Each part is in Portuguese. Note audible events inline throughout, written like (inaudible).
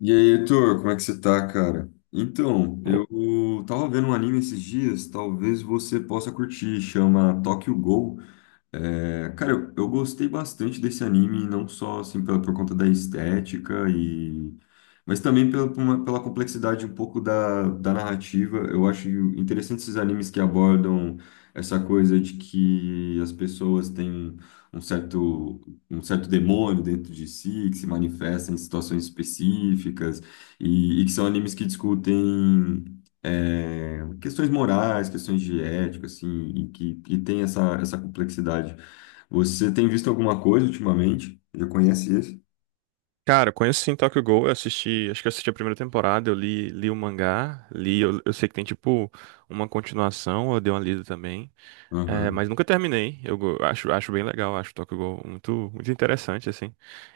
E aí, Heitor, como é que você tá, cara? Então, eu tava vendo um anime esses dias, talvez você possa curtir, chama Tokyo Ghoul. É, cara, eu gostei bastante desse anime, não só assim pela, por conta da estética e mas também pela complexidade um pouco da narrativa. Eu acho interessante esses animes que abordam essa coisa de que as pessoas têm um certo, um certo demônio dentro de si, que se manifesta em situações específicas, e que são animes que discutem questões morais, questões de ética, assim, e que tem essa complexidade. Você tem visto alguma coisa ultimamente? Já conhece esse? Cara, eu conheço sim Tokyo Ghoul, eu assisti, acho que eu assisti a primeira temporada, eu li o mangá, eu sei que tem tipo uma continuação, eu dei uma lida também, é, Aham. mas nunca terminei, acho bem legal, acho Tokyo Ghoul muito, muito interessante, assim.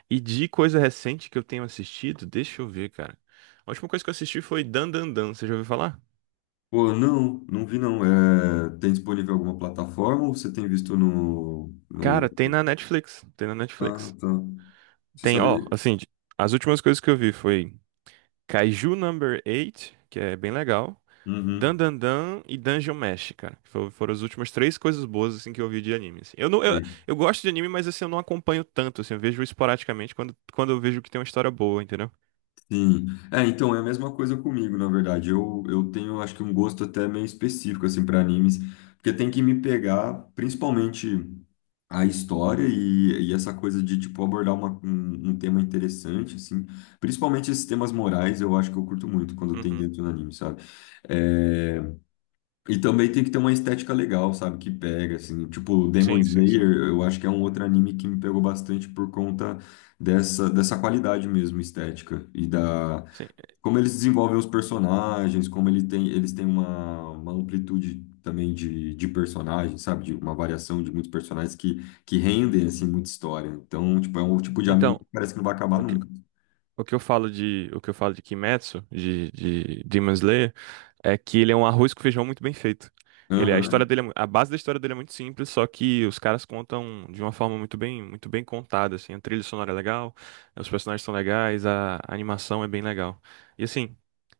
E de coisa recente que eu tenho assistido, deixa eu ver, cara, a última coisa que eu assisti foi Dan Dan Dan, você já ouviu falar? Pô, não, não vi não. É, tem disponível alguma plataforma ou você tem visto no, Cara, no... tem na Netflix, tem na Ah, Netflix. tá. Você Tem, ó, sabe... assim, as últimas coisas que eu vi foi Kaiju Number 8, que é bem legal. Dan Uhum. Dan Dan e Dungeon Mesh, cara. Foram as últimas três coisas boas assim que eu vi de anime, assim. Eu não, Sei. eu gosto de anime, mas assim eu não acompanho tanto, assim, eu vejo esporadicamente quando eu vejo que tem uma história boa, entendeu? Sim. É, então é a mesma coisa comigo, na verdade. Eu tenho, acho que um gosto até meio específico assim para animes, porque tem que me pegar, principalmente a história e essa coisa de tipo abordar um tema interessante assim, principalmente esses temas morais, eu acho que eu curto muito quando tem Uhum. dentro do anime, sabe? É, e também tem que ter uma estética legal, sabe? Que pega, assim. Tipo, Demon Sim, sim, sim. Slayer, eu acho que é um outro anime que me pegou bastante por conta dessa qualidade mesmo estética. E da Sim. Como eles desenvolvem os personagens, como ele tem, eles têm uma amplitude também de personagens, sabe? De uma variação de muitos personagens que rendem, assim, muita história. Então, tipo, é um tipo de anime Então, que parece que não vai acabar o que, nunca. o que eu falo de, o que eu falo de Kimetsu, de Demon Slayer, é que ele é um arroz com feijão muito bem feito. Ele, a história Aham, dele, é a base da história dele é muito simples, só que os caras contam de uma forma muito bem contada, assim. A trilha sonora é legal, os personagens são legais, a animação é bem legal. E assim,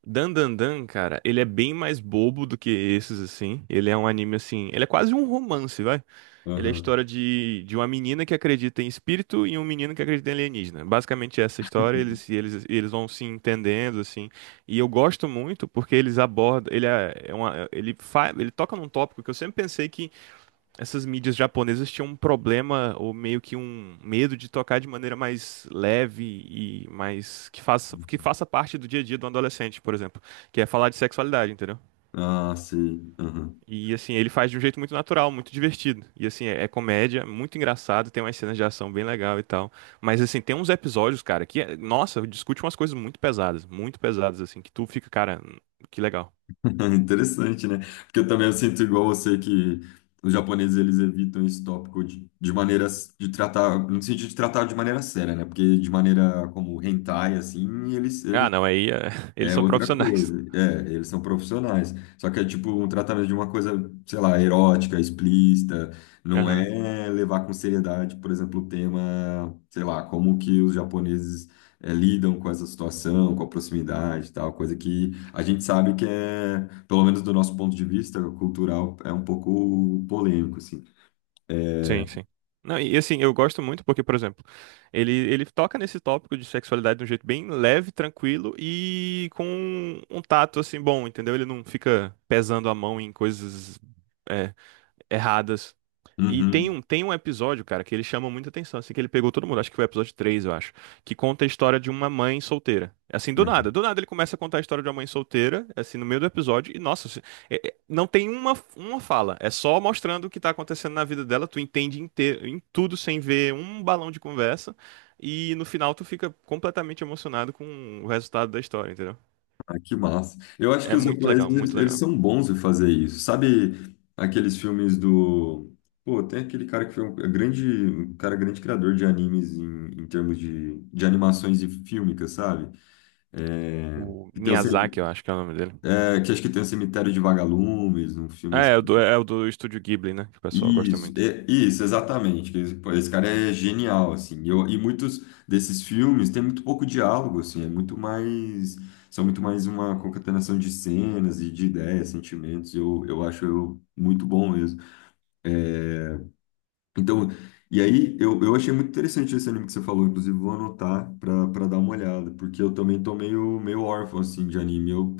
Dan Dan Dan, cara, ele é bem mais bobo do que esses, assim. Ele é um anime, assim, ele é quase um romance, vai. Ele é a aham. história de uma menina que acredita em espírito e um menino que acredita em alienígena. Basicamente essa história, eles vão se entendendo, assim. E eu gosto muito porque eles abordam, ele é é uma, ele fa, ele toca num tópico que eu sempre pensei que essas mídias japonesas tinham um problema ou meio que um medo de tocar de maneira mais leve e mais que faça, parte do dia a dia do adolescente, por exemplo, que é falar de sexualidade, entendeu? Ah, sim, aham. E assim, ele faz de um jeito muito natural, muito divertido. E assim, é, é comédia, muito engraçado, tem umas cenas de ação bem legal e tal. Mas assim, tem uns episódios, cara, que, nossa, discute umas coisas muito pesadas, assim, que tu fica, cara, que legal. (laughs) Interessante, né? Porque eu também eu sinto igual você que os japoneses eles evitam esse tópico de maneiras de tratar, no sentido de tratar de maneira séria, né? Porque de maneira como hentai, assim, Ah, eles. não, aí é, (laughs) eles É são outra profissionais. coisa. É, eles são profissionais. Só que é tipo um tratamento de uma coisa, sei lá, erótica, explícita. Não Aham. é levar com seriedade, por exemplo, o tema, sei lá, como que os japoneses lidam com essa situação, com a proximidade e tal. Coisa que a gente sabe que é, pelo menos do nosso ponto de vista cultural, é um pouco polêmico, assim. É, Sim, sim. Não, e assim, eu gosto muito porque, por exemplo, ele toca nesse tópico de sexualidade de um jeito bem leve, tranquilo e com um tato, assim, bom, entendeu? Ele não fica pesando a mão em coisas. É, erradas. E tem uhum, um, tem um episódio, cara, que ele chama muita atenção, assim, que ele pegou todo mundo, acho que foi o episódio 3 eu acho, que conta a história de uma mãe solteira. Assim, né? Do nada ele começa a contar a história de uma mãe solteira, assim, no meio do episódio, e nossa, não tem uma fala, é só mostrando o que tá acontecendo na vida dela, tu entende inteiro, em tudo sem ver um balão de conversa, e no final tu fica completamente emocionado com o resultado da história, entendeu? Ah, que massa. Eu acho que É os muito japoneses, legal, eles muito eles legal. são bons em fazer isso. Sabe aqueles filmes do... Pô, tem aquele cara que foi um é grande, um cara grande criador de animes em termos de animações e fílmicas, sabe? É, O que, tem o Miyazaki, eu cem- acho que é o nome dele. Que acho que tem o Cemitério de Vagalumes, um filme. É, é o do, é é o do Estúdio Ghibli, né? Que o pessoal gosta Isso, muito. e- isso, exatamente. Esse, pô, esse cara é genial, assim. E muitos desses filmes têm muito pouco diálogo, assim. É muito mais, são muito mais uma concatenação de cenas e de ideias, sentimentos. Eu acho eu muito bom mesmo. Então, e aí eu achei muito interessante esse anime que você falou. Inclusive vou anotar para dar uma olhada, porque eu também tô meio órfão assim de anime. Eu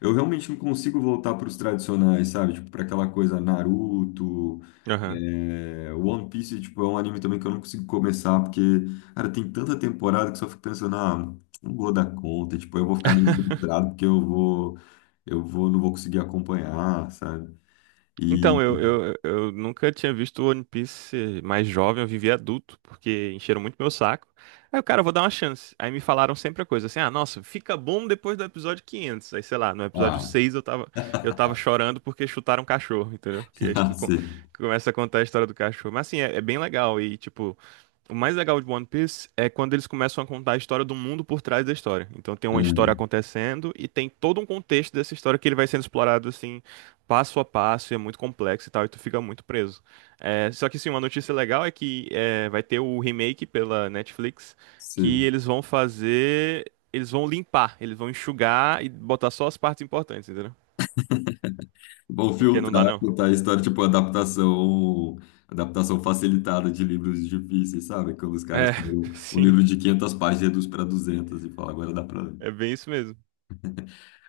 eu realmente não consigo voltar para os tradicionais, sabe? Tipo, para aquela coisa Naruto. Aham. É, One Piece, tipo, é um anime também que eu não consigo começar, porque, cara, tem tanta temporada que só fico pensando, ah, não vou dar conta, tipo, eu vou ficar meio (laughs) frustrado porque não vou conseguir acompanhar, sabe? E, Então, eu nunca tinha visto One Piece mais jovem, eu vivi adulto, porque encheram muito meu saco. Aí o cara, eu vou dar uma chance. Aí me falaram sempre a coisa assim: ah, nossa, fica bom depois do episódio 500. Aí sei lá, no episódio ah, 6 eu tava chorando porque chutaram um cachorro, entendeu? Porque aí tu (laughs) sim, começa a contar a história do cachorro. Mas assim, é, é bem legal. E tipo, o mais legal de One Piece é quando eles começam a contar a história do mundo por trás da história. Então tem uma história hum, acontecendo e tem todo um contexto dessa história que ele vai sendo explorado assim, passo a passo, e é muito complexo e tal, e tu fica muito preso. É, só que sim, uma notícia legal é que é, vai ter o remake pela Netflix, que sim. eles vão fazer. Eles vão limpar, eles vão enxugar e botar só as partes importantes, entendeu? Vão Porque não dá filtrar, não. contar a história, tipo, adaptação facilitada de livros difíceis, sabe? Quando os caras, É, pegam (laughs) um sim, livro de 500 páginas e reduz para 200 e fala, agora dá para ler. é bem isso mesmo.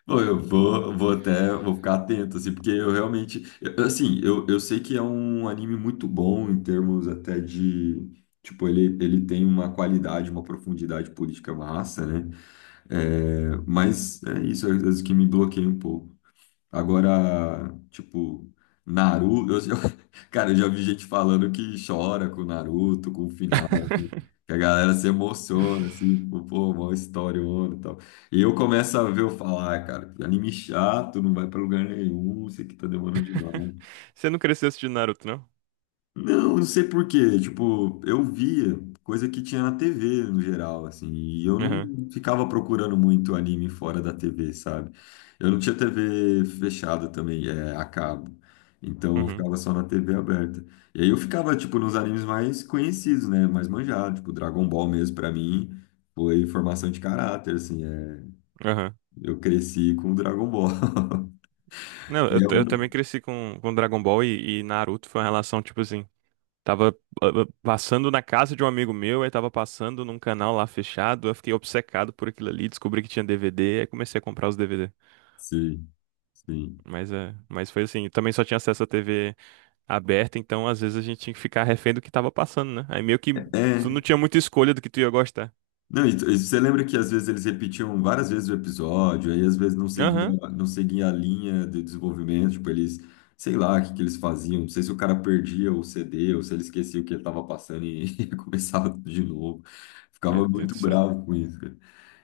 Pô, Eu vou, vou até, vou ficar atento, assim, porque eu realmente, assim, eu sei que é um anime muito bom em termos até de, tipo, ele tem uma qualidade, uma profundidade política massa, né? É, mas é isso, é às vezes, que me bloqueia um pouco. Agora, tipo, Naruto, (laughs) cara, eu já vi gente falando que chora com Naruto, com o final, assim, (laughs) que a galera se emociona, assim, pô, mó história e tal. E eu começo a ver eu falar, "Ah, cara, que anime chato, não vai pra lugar nenhum, isso aqui tá demorando demais. Você não cresceu assistindo Naruto, não? Não, não sei por quê. Tipo, eu via coisa que tinha na TV no geral, assim, e eu não Aham. ficava procurando muito anime fora da TV, sabe? Eu não tinha TV fechada também, é, a cabo. Então eu Uhum, ficava só na TV aberta. E aí eu ficava, tipo, nos animes mais conhecidos, né? Mais manjados, tipo, Dragon Ball mesmo, pra mim, foi formação de caráter, assim, é. aham. Eu cresci com Dragon Ball, (laughs) Não, que é eu um. também cresci com, Dragon Ball e Naruto foi uma relação, tipo assim, tava passando na casa de um amigo meu, aí tava passando num canal lá fechado, eu fiquei obcecado por aquilo ali, descobri que tinha DVD, aí comecei a comprar os DVD. Sim. Sim. Mas, é, mas foi assim, também só tinha acesso à TV aberta, então às vezes a gente tinha que ficar refém do que tava passando, né? Aí meio que tu É, não tinha muita escolha do que tu ia gostar. não, e você lembra que às vezes eles repetiam várias vezes o episódio, aí às vezes Aham, não seguia a linha de desenvolvimento, tipo, eles, sei lá, o que que eles faziam, não sei se o cara perdia o CD ou se ele esquecia o que ele estava passando e (laughs) começava tudo de novo. Meu Ficava Deus do muito céu. bravo com isso, cara.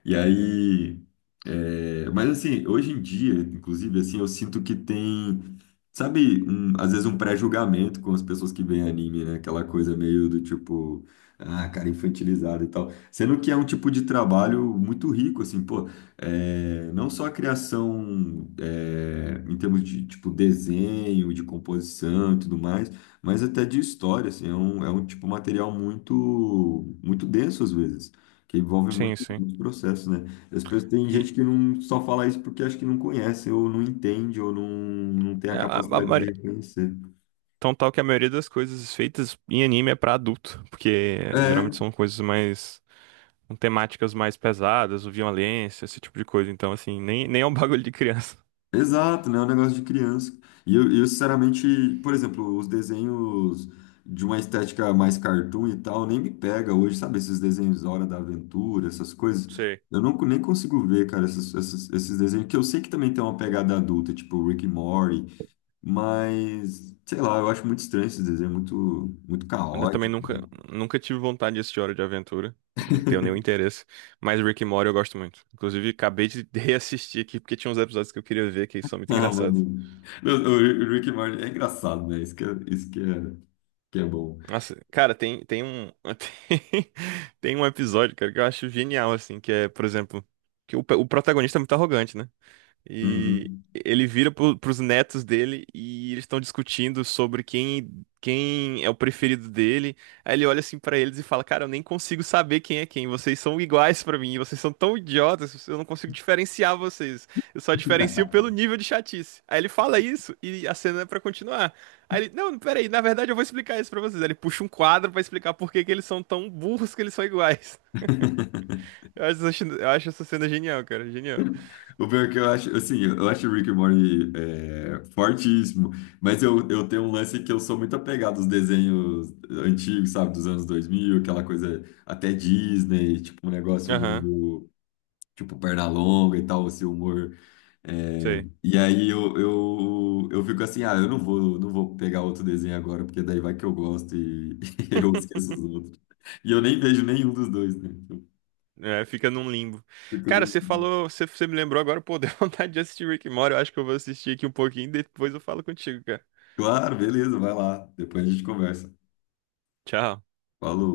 E aí, é, mas assim, hoje em dia, inclusive, assim, eu sinto que tem, sabe, às vezes um pré-julgamento com as pessoas que veem anime, né? Aquela coisa meio do tipo, ah, cara, infantilizado e tal. Sendo que é um tipo de trabalho muito rico, assim, pô, é, não só a criação é, em termos de, tipo, desenho, de composição e tudo mais, mas até de história, assim, é um tipo material muito, muito denso às vezes, que envolve muito, Sim, sim. muito processo, né? As pessoas, tem E... gente que não só fala isso porque acha que não conhece, ou não entende, ou não tem a é, a capacidade de reconhecer. Tão tal que a maioria das coisas feitas em anime é pra adulto, porque geralmente É, são coisas mais, com temáticas mais pesadas, ou violência, esse tipo de coisa. Então, assim, nem é um (laughs) bagulho de criança. exato, né? É um negócio de criança. E sinceramente, por exemplo, os desenhos de uma estética mais cartoon e tal, nem me pega hoje, sabe? Esses desenhos da Hora da Aventura, essas coisas. Sei. Eu não, nem consigo ver, cara, esses desenhos, que eu sei que também tem uma pegada adulta, tipo Rick e Morty, mas, sei lá, eu acho muito estranho esses desenhos, muito, muito Ainda também caótico. (laughs) nunca, nunca tive vontade de assistir Hora de Aventura. Não tenho nenhum interesse. Mas Rick e Morty eu gosto muito. Inclusive, acabei de (laughs) reassistir aqui, porque tinha uns episódios que eu queria ver que são muito Ah, engraçados. mano. Não, o Rick e Morty é engraçado, né? Isso que é bom. Nossa, cara, tem, tem um. (laughs) Tem, tem um episódio, cara, que eu acho genial, assim, que é, por exemplo, que o, o protagonista é muito arrogante, né? E Uhum. ele vira pro, pros netos dele e eles estão discutindo sobre quem, é o preferido dele. Aí ele olha assim pra eles e fala: Cara, eu nem consigo saber quem é quem. Vocês são iguais pra mim. Vocês são tão idiotas. Eu não consigo diferenciar vocês. Eu só diferencio pelo nível de chatice. Aí ele fala isso e a cena é pra continuar. Aí ele: Não, peraí, na verdade eu vou explicar isso pra vocês. Aí ele puxa um quadro pra explicar por que que eles são tão burros que eles são iguais. (laughs) (laughs) Eu acho, eu acho essa cena genial, cara. Genial. O pior é que eu acho, assim, eu acho o Rick and Morty é, fortíssimo, mas eu tenho um lance que eu sou muito apegado aos desenhos antigos, sabe, dos anos 2000, aquela coisa até Disney, tipo um negócio Aham, meio, tipo Pernalonga e tal, esse humor. É, sei. Eu fico assim, ah, eu não vou, não vou pegar outro desenho agora, porque daí vai que eu gosto e, (laughs) e eu esqueço os outros. E eu nem vejo nenhum dos dois, né? Tipo, É, fica num limbo. eu fico Cara, você no... falou, você me lembrou agora, pô, deu (laughs) vontade de assistir Rick and Morty. Eu acho que eu vou assistir aqui um pouquinho, depois eu falo contigo, cara. Claro, beleza, vai lá, depois a gente conversa. Tchau. Falou.